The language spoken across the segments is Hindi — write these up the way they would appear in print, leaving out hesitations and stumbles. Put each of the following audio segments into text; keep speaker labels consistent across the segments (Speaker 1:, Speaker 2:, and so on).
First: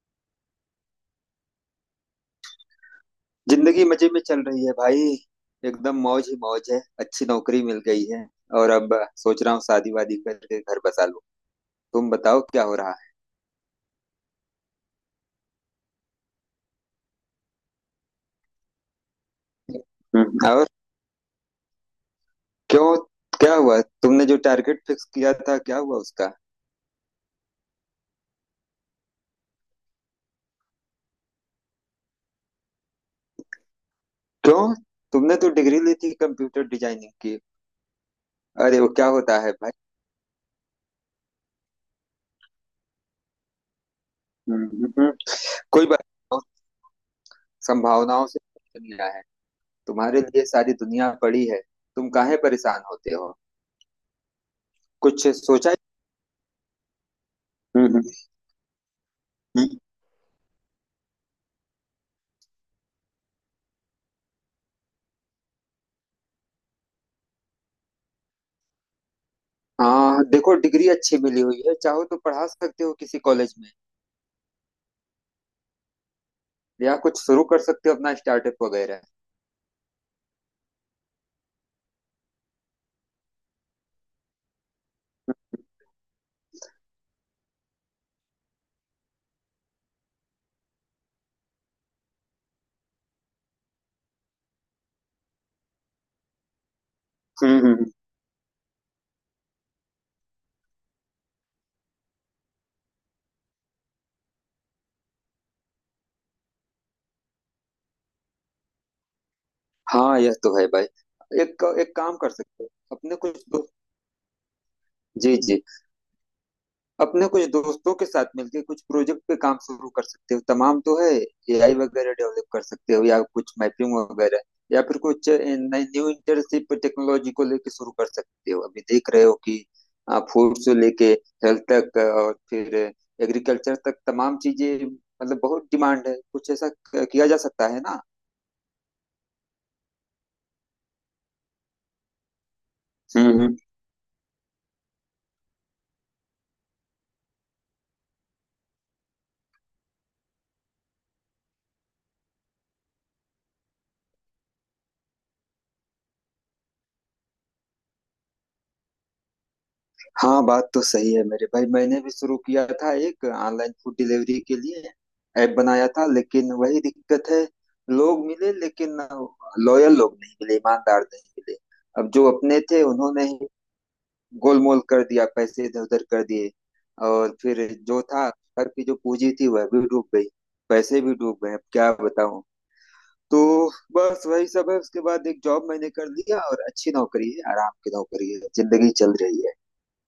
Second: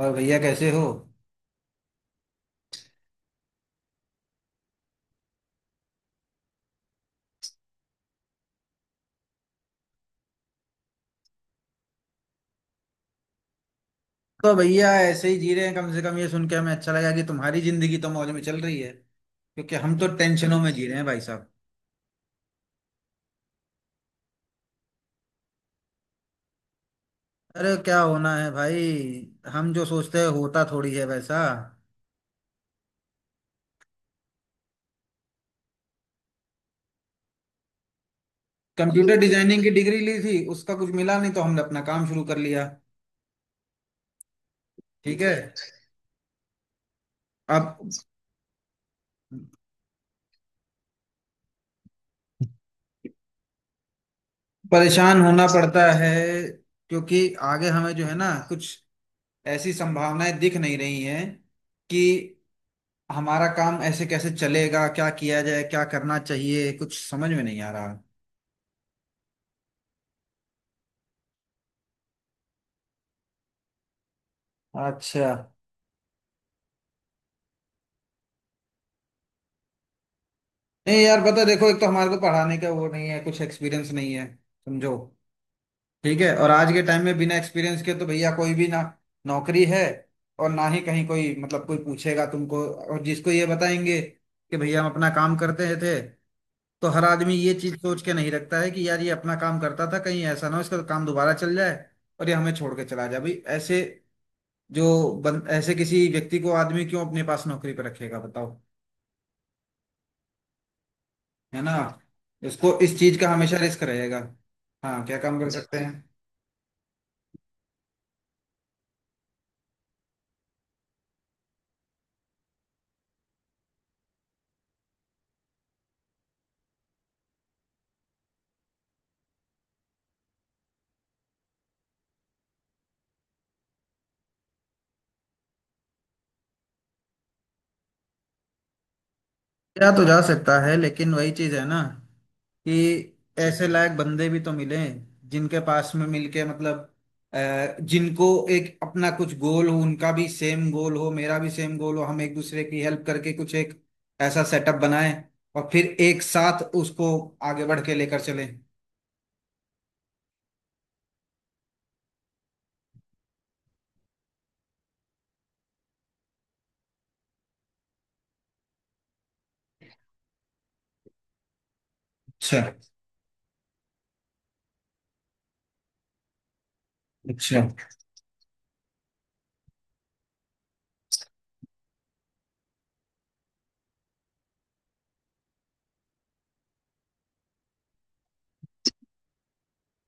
Speaker 1: और भैया कैसे हो।
Speaker 2: जिंदगी मजे में चल रही है भाई। एकदम मौज ही मौज है। अच्छी नौकरी मिल गई है। और अब सोच रहा हूँ शादी वादी करके घर बसा लूं। तुम बताओ क्या हो रहा है।
Speaker 1: तो भैया ऐसे ही जी रहे हैं, कम से कम ये सुन के हमें अच्छा लगा कि तुम्हारी जिंदगी तो मौज में चल रही है। क्योंकि हम तो
Speaker 2: हम्म।
Speaker 1: टेंशनों
Speaker 2: और
Speaker 1: में जी रहे हैं भाई साहब।
Speaker 2: क्यों? क्या हुआ तुमने जो टारगेट फिक्स किया था, क्या हुआ उसका?
Speaker 1: अरे क्या होना है भाई, हम जो सोचते हैं होता थोड़ी है वैसा।
Speaker 2: क्यों? तुमने तो डिग्री ली थी कंप्यूटर डिजाइनिंग की। अरे वो क्या
Speaker 1: कंप्यूटर
Speaker 2: होता है
Speaker 1: डिजाइनिंग की
Speaker 2: भाई?
Speaker 1: डिग्री ली थी, उसका कुछ मिला नहीं तो हमने अपना काम शुरू कर लिया।
Speaker 2: हम्म। हम्म।
Speaker 1: ठीक है।
Speaker 2: कोई बात नहीं।
Speaker 1: अब
Speaker 2: संभावनाओं से दुनिया है। तुम्हारे लिए सारी दुनिया पड़ी है। तुम काहे परेशान होते हो?
Speaker 1: परेशान
Speaker 2: कुछ
Speaker 1: होना
Speaker 2: सोचा है?
Speaker 1: पड़ता है क्योंकि आगे हमें
Speaker 2: हम्म।
Speaker 1: जो है ना कुछ ऐसी
Speaker 2: हम्म।
Speaker 1: संभावनाएं दिख नहीं रही हैं कि हमारा काम ऐसे कैसे चलेगा, क्या किया जाए, क्या करना चाहिए, कुछ समझ में नहीं आ रहा।
Speaker 2: हाँ देखो, डिग्री अच्छी मिली हुई है। चाहो तो पढ़ा सकते हो किसी कॉलेज में,
Speaker 1: अच्छा।
Speaker 2: या कुछ शुरू कर सकते हो अपना स्टार्टअप वगैरह।
Speaker 1: नहीं यार, पता है, देखो, एक तो हमारे को पढ़ाने का वो नहीं है, कुछ एक्सपीरियंस नहीं है समझो। ठीक है। और आज के टाइम में बिना एक्सपीरियंस के तो भैया कोई भी ना नौकरी है और ना ही कहीं कोई मतलब कोई पूछेगा तुमको। और जिसको ये बताएंगे कि भैया हम अपना काम करते थे, तो हर आदमी ये
Speaker 2: हम्म।
Speaker 1: चीज
Speaker 2: हम्म।
Speaker 1: सोच के नहीं रखता है कि यार ये अपना काम करता था कहीं ऐसा ना हो इसका तो काम दोबारा चल जाए और ये हमें छोड़ के चला जाए भाई। ऐसे ऐसे किसी व्यक्ति को आदमी क्यों अपने पास नौकरी पर रखेगा बताओ।
Speaker 2: हाँ यह तो है भाई।
Speaker 1: है
Speaker 2: एक
Speaker 1: ना।
Speaker 2: एक काम कर सकते
Speaker 1: उसको
Speaker 2: हो
Speaker 1: इस चीज
Speaker 2: अपने
Speaker 1: का
Speaker 2: कुछ
Speaker 1: हमेशा
Speaker 2: दोस्त।
Speaker 1: रिस्क रहेगा। हाँ क्या
Speaker 2: जी
Speaker 1: काम कर
Speaker 2: जी।
Speaker 1: सकते हैं।
Speaker 2: अपने कुछ दोस्तों के साथ मिलके कुछ प्रोजेक्ट पे काम शुरू कर सकते हो, तमाम तो है। एआई वगैरह डेवलप कर सकते हो या कुछ मैपिंग वगैरह। या फिर कुछ नई न्यू इंटर्नशिप टेक्नोलॉजी को लेके शुरू कर सकते हो। अभी देख रहे हो कि फूड से लेके हेल्थ तक और फिर एग्रीकल्चर तक तमाम चीजें। मतलब बहुत डिमांड है। कुछ ऐसा किया जा सकता है।
Speaker 1: या तो जा सकता है लेकिन वही चीज है ना कि
Speaker 2: ना।
Speaker 1: ऐसे लायक बंदे भी तो मिले जिनके पास में मिलके मतलब जिनको एक अपना कुछ गोल हो, उनका भी सेम गोल हो, मेरा भी सेम गोल हो, हम एक दूसरे की हेल्प करके कुछ एक ऐसा सेटअप बनाएं और फिर एक साथ उसको आगे बढ़ के लेकर चलें।
Speaker 2: हाँ बात तो सही है मेरे भाई। मैंने भी शुरू किया था एक ऑनलाइन फूड डिलीवरी के लिए ऐप बनाया था, लेकिन वही दिक्कत है। लोग मिले, लेकिन लॉयल लोग नहीं मिले, ईमानदार नहीं मिले। अब जो
Speaker 1: अच्छा
Speaker 2: अपने थे उन्होंने ही गोलमोल कर दिया, पैसे इधर उधर कर दिए। और
Speaker 1: अच्छा।
Speaker 2: फिर जो था, घर की जो पूंजी थी वह भी डूब गई, पैसे भी डूब गए। अब क्या बताऊं। तो बस वही सब है। उसके बाद एक जॉब मैंने कर लिया, और अच्छी नौकरी है, आराम की नौकरी है, जिंदगी चल रही है।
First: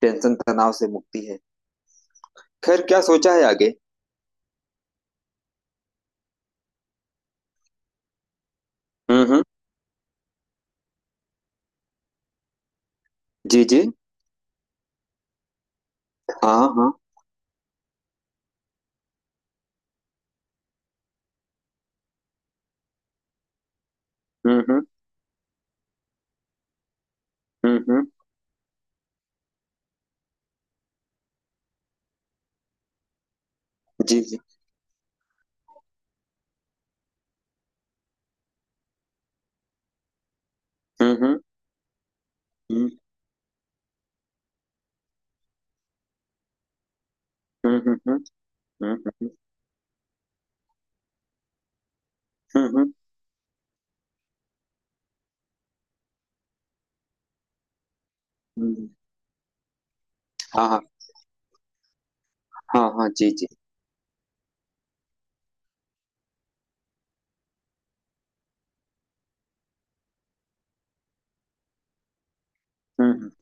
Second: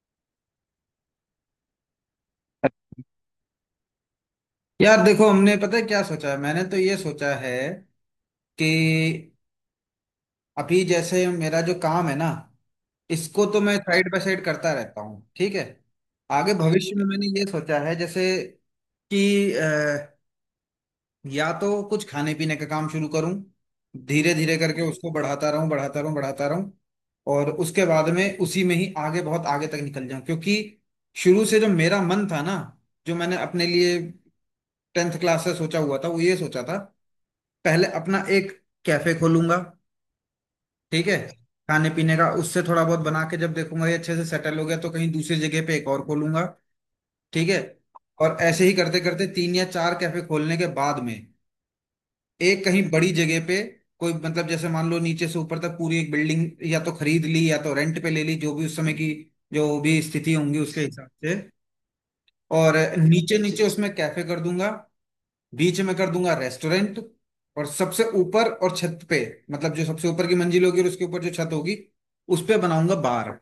Speaker 2: टेंशन तनाव से मुक्ति है। खैर, क्या सोचा है आगे?
Speaker 1: यार देखो, हमने पता है क्या सोचा है, मैंने तो ये सोचा है कि
Speaker 2: हम्म।
Speaker 1: अभी जैसे मेरा जो काम है ना, इसको तो
Speaker 2: जी
Speaker 1: मैं
Speaker 2: जी।
Speaker 1: साइड बाय साइड करता रहता हूँ, ठीक है। आगे
Speaker 2: हाँ हाँ।
Speaker 1: भविष्य में मैंने ये सोचा है, जैसे कि अ, या तो कुछ खाने पीने का काम शुरू करूँ, धीरे धीरे करके
Speaker 2: हम्म।
Speaker 1: उसको बढ़ाता रहूँ, बढ़ाता रहूँ, बढ़ाता रहूँ और उसके
Speaker 2: हम्म।
Speaker 1: बाद में उसी में ही आगे बहुत आगे तक निकल जाऊं। क्योंकि शुरू से जो मेरा मन था ना, जो मैंने अपने लिए
Speaker 2: जी जी।
Speaker 1: टेंथ क्लास से सोचा हुआ था, वो ये सोचा था, पहले अपना एक कैफे खोलूंगा, ठीक है।
Speaker 2: हम्म।
Speaker 1: खाने पीने का उससे थोड़ा बहुत बना के, जब देखूंगा ये अच्छे से सेटल हो गया तो कहीं दूसरी जगह पे एक और खोलूंगा, ठीक है।
Speaker 2: हम्म।
Speaker 1: और ऐसे ही करते करते
Speaker 2: हम्म।
Speaker 1: तीन या चार कैफे खोलने के बाद में एक कहीं
Speaker 2: हम्म।
Speaker 1: बड़ी जगह पे कोई मतलब जैसे मान लो नीचे से ऊपर तक पूरी एक बिल्डिंग या तो खरीद ली या तो रेंट पे ले ली, जो भी उस
Speaker 2: हम्म।
Speaker 1: समय की जो भी स्थिति होंगी
Speaker 2: हाँ
Speaker 1: उसके
Speaker 2: हाँ।
Speaker 1: हिसाब से। और
Speaker 2: हाँ हाँ। जी
Speaker 1: नीचे
Speaker 2: जी।
Speaker 1: नीचे उसमें कैफे कर दूंगा, बीच में कर दूंगा रेस्टोरेंट, और सबसे ऊपर और छत पे, मतलब जो सबसे ऊपर की मंजिल होगी और उसके ऊपर जो छत होगी, उस पे बनाऊंगा
Speaker 2: हम्म।
Speaker 1: बार।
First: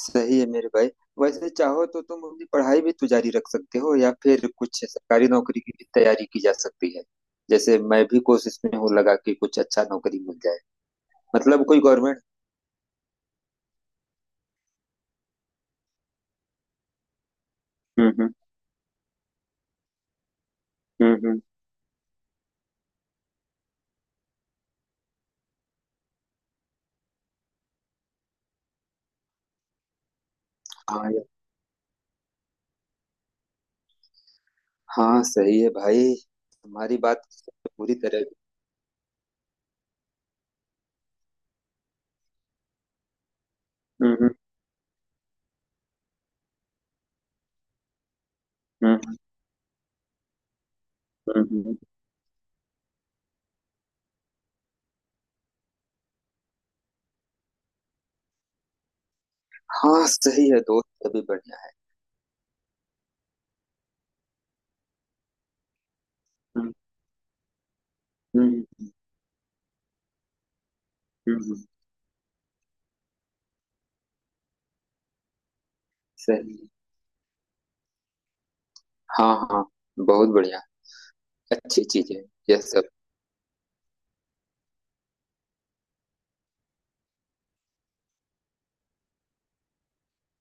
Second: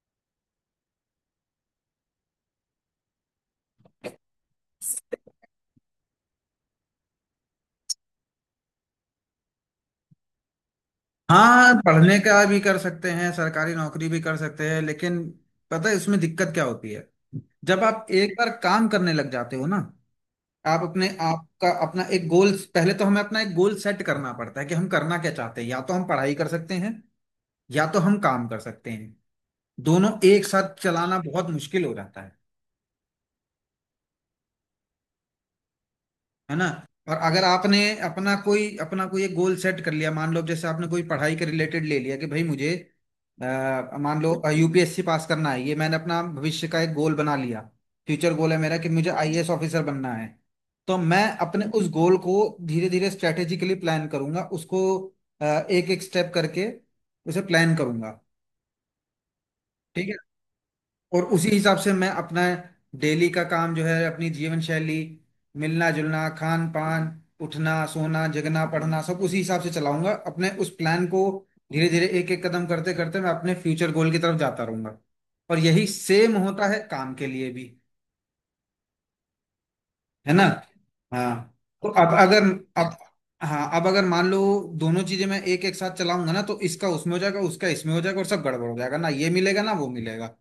Speaker 2: सही है मेरे भाई। वैसे चाहो तो तुम अपनी पढ़ाई भी तो जारी रख सकते हो, या फिर कुछ सरकारी नौकरी की भी तैयारी की जा सकती है। जैसे मैं भी कोशिश में हूँ, लगा कि कुछ अच्छा नौकरी मिल जाए। मतलब
Speaker 1: हाँ
Speaker 2: कोई
Speaker 1: पढ़ने
Speaker 2: गवर्नमेंट।
Speaker 1: का भी कर सकते हैं, सरकारी नौकरी भी कर सकते हैं, लेकिन पता है इसमें दिक्कत क्या होती है, जब आप
Speaker 2: हम्म।
Speaker 1: एक बार काम करने लग जाते हो ना, आप अपने
Speaker 2: हम्म।
Speaker 1: आप का अपना एक गोल पहले तो हमें अपना एक गोल सेट करना पड़ता है कि हम करना क्या चाहते हैं, या तो हम पढ़ाई कर सकते हैं या तो हम काम कर सकते हैं। दोनों एक साथ
Speaker 2: हाँ
Speaker 1: चलाना
Speaker 2: यार।
Speaker 1: बहुत मुश्किल हो जाता है।
Speaker 2: हाँ सही है भाई।
Speaker 1: है ना।
Speaker 2: तुम्हारी
Speaker 1: और
Speaker 2: बात
Speaker 1: अगर आपने
Speaker 2: पूरी तरह।
Speaker 1: अपना कोई एक गोल सेट कर लिया, मान लो जैसे आपने कोई पढ़ाई के रिलेटेड ले लिया कि भाई मुझे अ, मान
Speaker 2: हम्म।
Speaker 1: लो यूपीएससी पास करना है, ये मैंने अपना भविष्य का एक गोल बना लिया। फ्यूचर गोल है मेरा कि मुझे
Speaker 2: हम्म।
Speaker 1: आईएएस ऑफिसर बनना है, तो मैं
Speaker 2: हम्म।
Speaker 1: अपने उस गोल को धीरे धीरे स्ट्रेटेजिकली प्लान करूंगा, उसको एक एक स्टेप करके उसे प्लान करूंगा,
Speaker 2: हाँ
Speaker 1: ठीक है।
Speaker 2: सही है दोस्त। अभी
Speaker 1: और उसी
Speaker 2: बढ़िया है।
Speaker 1: हिसाब से मैं अपना डेली का काम जो है, अपनी जीवन शैली, मिलना जुलना, खान
Speaker 2: हम्म।
Speaker 1: पान, उठना सोना, जगना,
Speaker 2: हम्म।
Speaker 1: पढ़ना, सब उसी हिसाब से चलाऊंगा अपने उस प्लान को।
Speaker 2: हम्म।
Speaker 1: धीरे धीरे एक एक कदम करते करते मैं अपने फ्यूचर गोल की तरफ जाता रहूंगा। और यही सेम
Speaker 2: सही
Speaker 1: होता
Speaker 2: है।
Speaker 1: है काम के लिए भी।
Speaker 2: हाँ हाँ। बहुत
Speaker 1: है ना।
Speaker 2: बढ़िया।
Speaker 1: हाँ।
Speaker 2: अच्छी
Speaker 1: तो
Speaker 2: चीज
Speaker 1: अब
Speaker 2: है
Speaker 1: अगर
Speaker 2: यह सब।
Speaker 1: अब हाँ, अब अगर मान लो दोनों चीजें मैं एक एक साथ चलाऊंगा ना तो इसका उसमें हो जाएगा, उसका इसमें हो जाएगा और सब गड़बड़ हो जाएगा, ना ये मिलेगा ना वो मिलेगा।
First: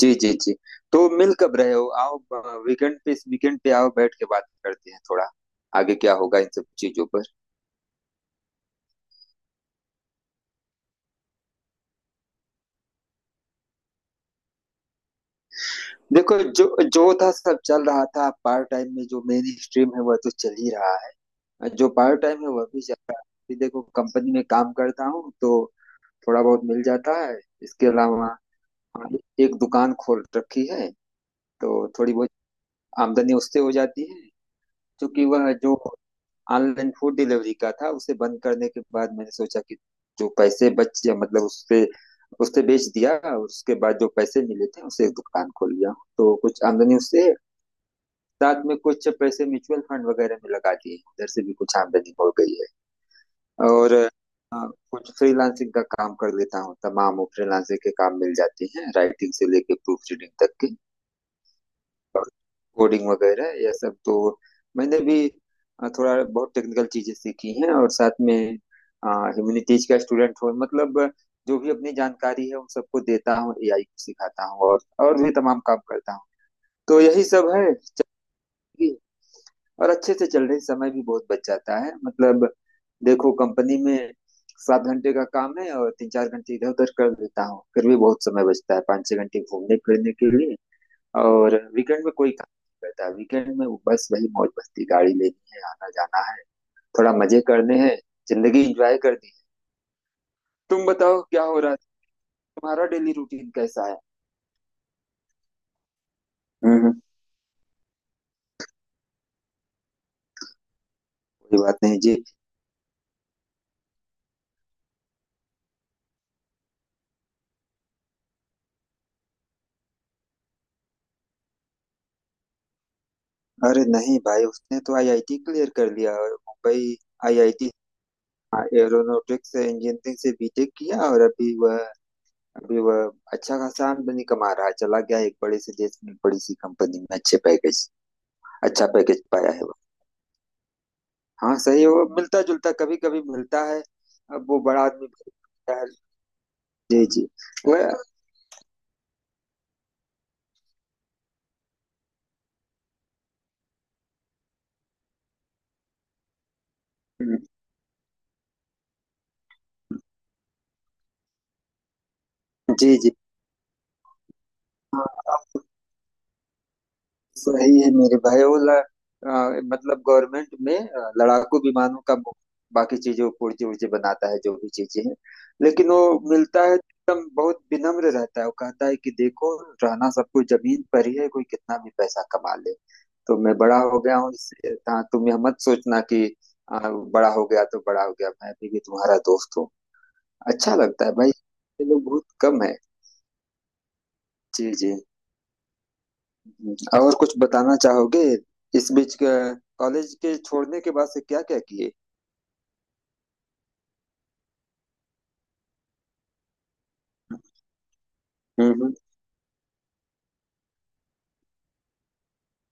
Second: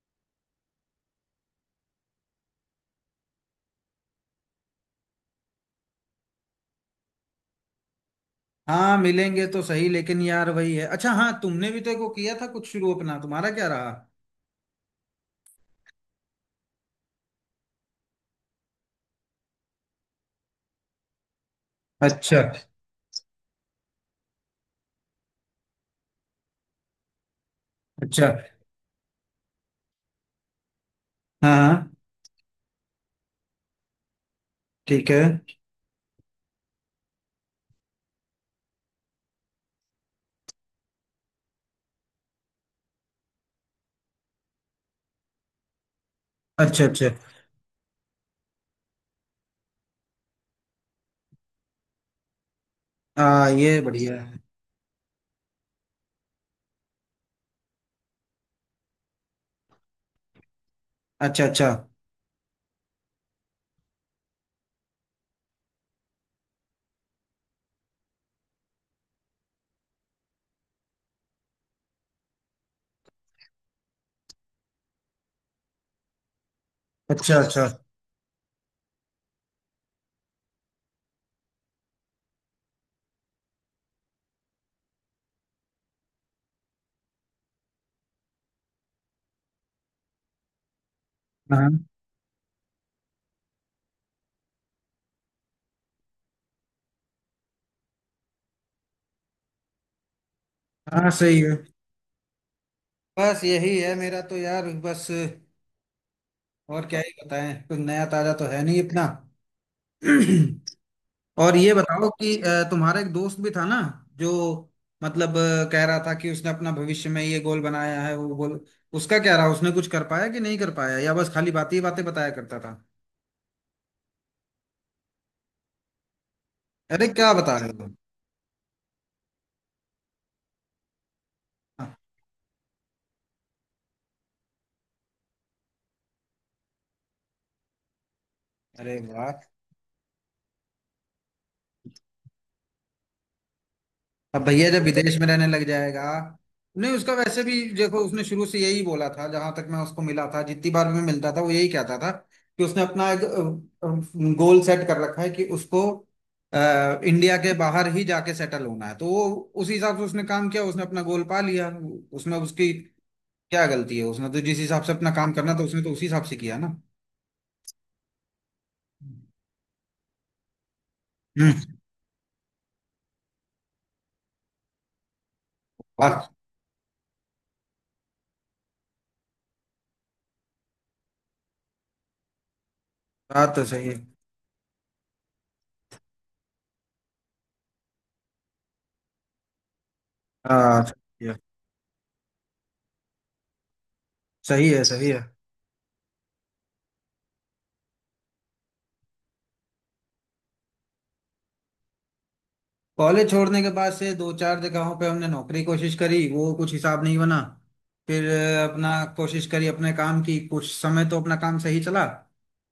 Speaker 2: जी जी जी। तो मिल कब रहे हो? आओ। वीकेंड पे, इस वीकेंड पे आओ, बैठ के बात करते हैं थोड़ा, आगे क्या होगा इन सब चीजों पर।
Speaker 1: हाँ मिलेंगे तो सही, लेकिन यार वही है। अच्छा हाँ, तुमने भी तो एक वो किया था कुछ शुरू अपना, तुम्हारा क्या रहा।
Speaker 2: देखो, जो जो था सब चल रहा था। पार्ट टाइम में, जो मेन स्ट्रीम है वह तो चल ही रहा है, जो पार्ट
Speaker 1: अच्छा
Speaker 2: टाइम है वह भी चल रहा है। अभी देखो, कंपनी में काम करता हूँ तो थोड़ा बहुत मिल जाता है। इसके अलावा,
Speaker 1: अच्छा।
Speaker 2: हाँ, एक दुकान खोल रखी है,
Speaker 1: हाँ
Speaker 2: तो
Speaker 1: हाँ,
Speaker 2: थोड़ी बहुत आमदनी उससे हो जाती है।
Speaker 1: ठीक है।
Speaker 2: क्योंकि वह जो ऑनलाइन फूड डिलीवरी का था, उसे बंद करने के बाद मैंने सोचा कि जो पैसे बच गया मतलब उससे उससे बेच दिया, और उसके बाद जो पैसे मिले थे उसे एक दुकान खोल लिया। तो कुछ
Speaker 1: अच्छा
Speaker 2: आमदनी
Speaker 1: अच्छा।
Speaker 2: उससे। साथ में कुछ पैसे म्यूचुअल फंड वगैरह में लगा दिए, उधर से भी कुछ आमदनी हो गई है।
Speaker 1: हाँ ये
Speaker 2: और
Speaker 1: बढ़िया है।
Speaker 2: हाँ, कुछ फ्रीलांसिंग का काम कर लेता हूँ, तमाम वो फ्रीलांसिंग के काम मिल जाते हैं, राइटिंग से लेके प्रूफ रीडिंग तक के।
Speaker 1: अच्छा अच्छा।
Speaker 2: और कोडिंग वगैरह यह सब तो मैंने भी थोड़ा बहुत टेक्निकल चीजें सीखी हैं, और साथ में ह्यूमैनिटीज का स्टूडेंट हूँ, मतलब जो भी अपनी जानकारी है उन सबको देता हूँ, एआई को सिखाता हूँ, और भी तमाम काम करता हूँ। तो यही
Speaker 1: अच्छा
Speaker 2: सब है।
Speaker 1: अच्छा।
Speaker 2: कि- और अच्छे से चल रही, समय भी बहुत बच जाता है। मतलब देखो, कंपनी में 7 घंटे का काम है, और 3-4 घंटे इधर उधर कर देता हूँ, फिर भी बहुत समय बचता है, 5-6 घंटे घूमने फिरने के लिए। और
Speaker 1: हाँ।
Speaker 2: वीकेंड में कोई काम नहीं करता, वीकेंड में वो बस वही मौज मस्ती, गाड़ी लेनी है, आना जाना है, थोड़ा मजे करने हैं, जिंदगी एंजॉय करनी है। तुम
Speaker 1: हाँ
Speaker 2: बताओ
Speaker 1: सही
Speaker 2: क्या
Speaker 1: है।
Speaker 2: हो रहा है? तुम्हारा डेली
Speaker 1: बस
Speaker 2: रूटीन
Speaker 1: यही
Speaker 2: कैसा
Speaker 1: है
Speaker 2: है?
Speaker 1: मेरा तो यार, बस और क्या
Speaker 2: हम्म।
Speaker 1: ही बताएं, कुछ नया ताजा तो है नहीं इतना। और
Speaker 2: कोई
Speaker 1: ये
Speaker 2: बात नहीं
Speaker 1: बताओ
Speaker 2: जी।
Speaker 1: कि तुम्हारा एक दोस्त भी था ना, जो मतलब कह रहा था कि उसने अपना भविष्य में ये गोल बनाया है वो गोल, उसका क्या रहा, उसने कुछ कर पाया कि नहीं कर पाया, या बस खाली बातें ही बातें बताया करता था।
Speaker 2: अरे नहीं भाई, उसने तो आईआईटी क्लियर कर लिया, और मुंबई
Speaker 1: अरे क्या बता
Speaker 2: आईआईटी
Speaker 1: रहे हो।
Speaker 2: एरोनॉटिक्स इंजीनियरिंग से बीटेक किया। और अभी वह
Speaker 1: हाँ।
Speaker 2: अभी वह अच्छा खासा आमदनी कमा रहा है, चला गया एक बड़े से देश में एक बड़ी सी कंपनी में, अच्छे पैकेज अच्छा
Speaker 1: अरे
Speaker 2: पैकेज
Speaker 1: वाह।
Speaker 2: पाया है। हाँ सही है। वो मिलता जुलता, कभी कभी मिलता है।
Speaker 1: अब
Speaker 2: अब वो
Speaker 1: भैया जब
Speaker 2: बड़ा आदमी
Speaker 1: विदेश में
Speaker 2: भी,
Speaker 1: रहने लग
Speaker 2: मिलता है।
Speaker 1: जाएगा। नहीं
Speaker 2: जी
Speaker 1: उसका
Speaker 2: जी।
Speaker 1: वैसे भी
Speaker 2: वह।
Speaker 1: देखो, उसने शुरू से यही बोला था, जहां तक मैं उसको मिला था, जितनी बार भी मैं मिलता था वो यही कहता था कि उसने अपना एक गोल सेट कर रखा है कि उसको इंडिया के बाहर ही जाके सेटल होना है। तो वो उस हिसाब से उसने काम किया, उसने अपना गोल पा लिया। उसमें उसकी
Speaker 2: जी जी।
Speaker 1: क्या गलती है, उसने तो जिस हिसाब से अपना काम करना
Speaker 2: हाँ
Speaker 1: था उसने तो उसी हिसाब से किया ना।
Speaker 2: सही है मेरे भाई। वो
Speaker 1: हम्म।
Speaker 2: मतलब गवर्नमेंट में लड़ाकू विमानों का बाकी चीजों पुर्जे उर्जे बनाता है, जो भी चीजें हैं। लेकिन वो
Speaker 1: बात
Speaker 2: मिलता है, एकदम बहुत विनम्र रहता है। वो कहता है कि देखो, रहना सब कुछ जमीन पर ही है, कोई कितना भी पैसा कमा ले। तो
Speaker 1: बात
Speaker 2: मैं
Speaker 1: तो
Speaker 2: बड़ा
Speaker 1: सही है।
Speaker 2: हो गया हूँ हाँ तुम यह मत सोचना कि बड़ा हो गया तो बड़ा हो गया, मैं अभी भी तुम्हारा दोस्त हूँ। अच्छा
Speaker 1: हाँ
Speaker 2: लगता है
Speaker 1: सही
Speaker 2: भाई,
Speaker 1: है।
Speaker 2: ये लोग बहुत कम है। जी
Speaker 1: सही है
Speaker 2: जी।
Speaker 1: सही है।
Speaker 2: और कुछ बताना चाहोगे? इस बीच कॉलेज के छोड़ने के बाद से क्या क्या किए?
Speaker 1: कॉलेज छोड़ने के बाद से दो चार जगहों पे हमने नौकरी कोशिश करी, वो कुछ हिसाब नहीं बना। फिर
Speaker 2: हम्म
Speaker 1: अपना कोशिश करी अपने काम की, कुछ समय तो अपना काम सही चला।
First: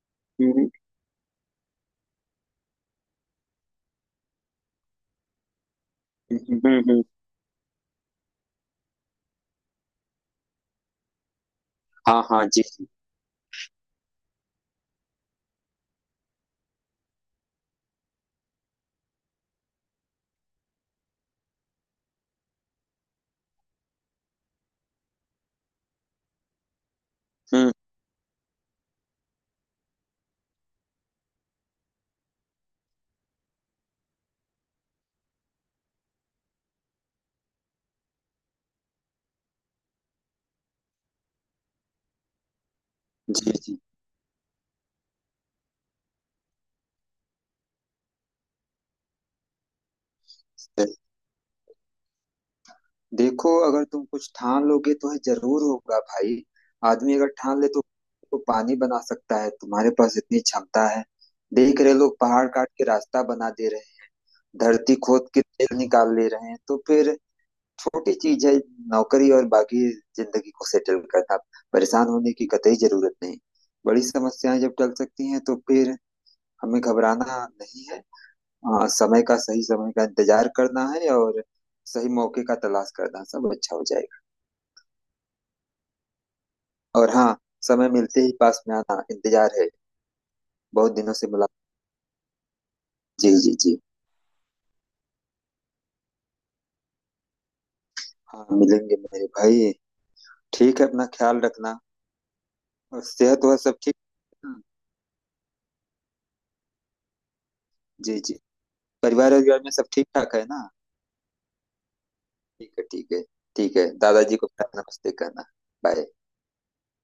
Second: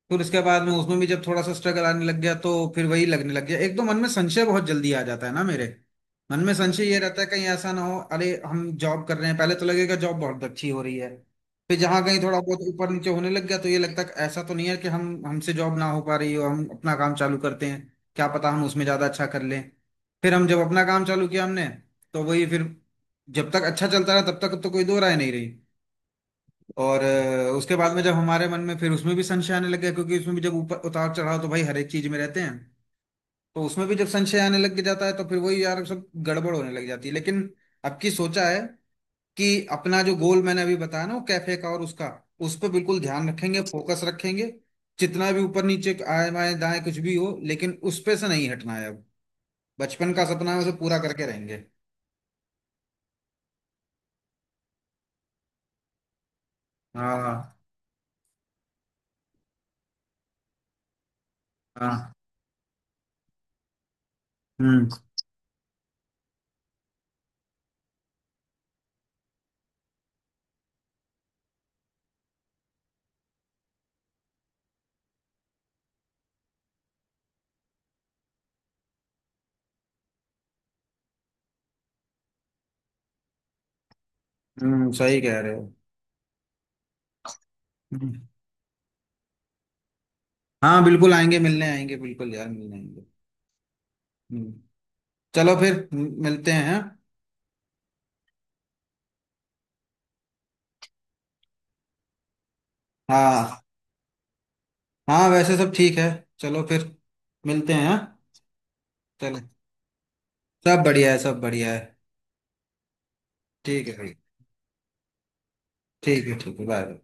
Speaker 1: फिर उसके बाद
Speaker 2: हम्म।
Speaker 1: में उसमें भी जब थोड़ा सा स्ट्रगल आने लग गया तो फिर वही लगने लग गया। एक तो मन में संशय बहुत जल्दी आ जाता है ना मेरे।
Speaker 2: हम्म।
Speaker 1: मन में
Speaker 2: हम्म।
Speaker 1: संशय ये
Speaker 2: हम्म।
Speaker 1: रहता है कहीं ऐसा ना हो, अरे हम जॉब कर रहे हैं, पहले तो लगेगा जॉब बहुत अच्छी हो रही है, फिर जहाँ कहीं
Speaker 2: हाँ
Speaker 1: थोड़ा
Speaker 2: हाँ।
Speaker 1: बहुत
Speaker 2: जी जी।
Speaker 1: ऊपर नीचे होने लग गया तो ये लगता है कि ऐसा तो नहीं है कि हम हमसे जॉब ना हो पा रही हो, हम अपना काम चालू करते हैं, क्या पता हम उसमें ज्यादा अच्छा कर लें। फिर हम जब अपना काम चालू किया हमने, तो वही फिर जब तक अच्छा चलता रहा तब तक तो कोई दो राय नहीं रही। और
Speaker 2: हम्म।
Speaker 1: उसके बाद में जब हमारे मन में फिर उसमें भी संशय आने लग गया, क्योंकि उसमें भी जब ऊपर उतार चढ़ाव तो भाई हर एक चीज में रहते हैं, तो उसमें भी जब संशय आने लग जाता है तो फिर वही यार सब गड़बड़ होने लग जाती है। लेकिन अब की सोचा है कि अपना जो गोल मैंने अभी बताया ना, वो कैफे का और उसका, उस पर बिल्कुल ध्यान
Speaker 2: जी
Speaker 1: रखेंगे,
Speaker 2: जी।
Speaker 1: फोकस रखेंगे। जितना भी ऊपर नीचे आए, बाएं दाएं कुछ भी हो, लेकिन उस पे से नहीं हटना है अब। बचपन का सपना है, उसे
Speaker 2: सही।
Speaker 1: पूरा करके रहेंगे।
Speaker 2: देखो, अगर तुम कुछ ठान लोगे तो ये जरूर होगा भाई। आदमी अगर ठान
Speaker 1: हाँ
Speaker 2: ले, तो पानी बना सकता है। तुम्हारे पास इतनी क्षमता है। देख रहे,
Speaker 1: हाँ।
Speaker 2: लोग पहाड़ काट के रास्ता बना दे रहे हैं,
Speaker 1: हम्म।
Speaker 2: धरती खोद के तेल निकाल ले रहे हैं। तो फिर छोटी चीज है, नौकरी और बाकी जिंदगी को सेटल करना। परेशान होने की कतई जरूरत नहीं। बड़ी समस्याएं जब टल सकती हैं, तो फिर हमें घबराना नहीं है। हाँ, समय का सही समय का इंतजार करना है, और सही मौके का तलाश करना, सब अच्छा हो जाएगा।
Speaker 1: सही कह रहे
Speaker 2: और हाँ, समय
Speaker 1: हो।
Speaker 2: मिलते ही पास में आना, इंतजार है।
Speaker 1: हाँ
Speaker 2: बहुत
Speaker 1: बिल्कुल
Speaker 2: दिनों से
Speaker 1: आएंगे,
Speaker 2: मुलाकात।
Speaker 1: मिलने आएंगे बिल्कुल यार, मिलने आएंगे।
Speaker 2: जी जी जी।
Speaker 1: हम्म, चलो फिर मिलते हैं।
Speaker 2: हाँ मिलेंगे मेरे भाई। ठीक है, अपना ख्याल रखना। और सेहत वह
Speaker 1: हाँ।
Speaker 2: सब ठीक। हम्म।
Speaker 1: हाँ हाँ, वैसे सब ठीक है। चलो फिर मिलते हैं
Speaker 2: जी
Speaker 1: हाँ?
Speaker 2: जी। परिवार
Speaker 1: चलो,
Speaker 2: और घर में सब ठीक ठाक है ना?
Speaker 1: सब बढ़िया है, सब बढ़िया है।
Speaker 2: ठीक है, ठीक है। ठीक है,
Speaker 1: ठीक है भाई।
Speaker 2: दादाजी को नमस्ते कहना। बाय।
Speaker 1: ठीक है ठीक है, बाय।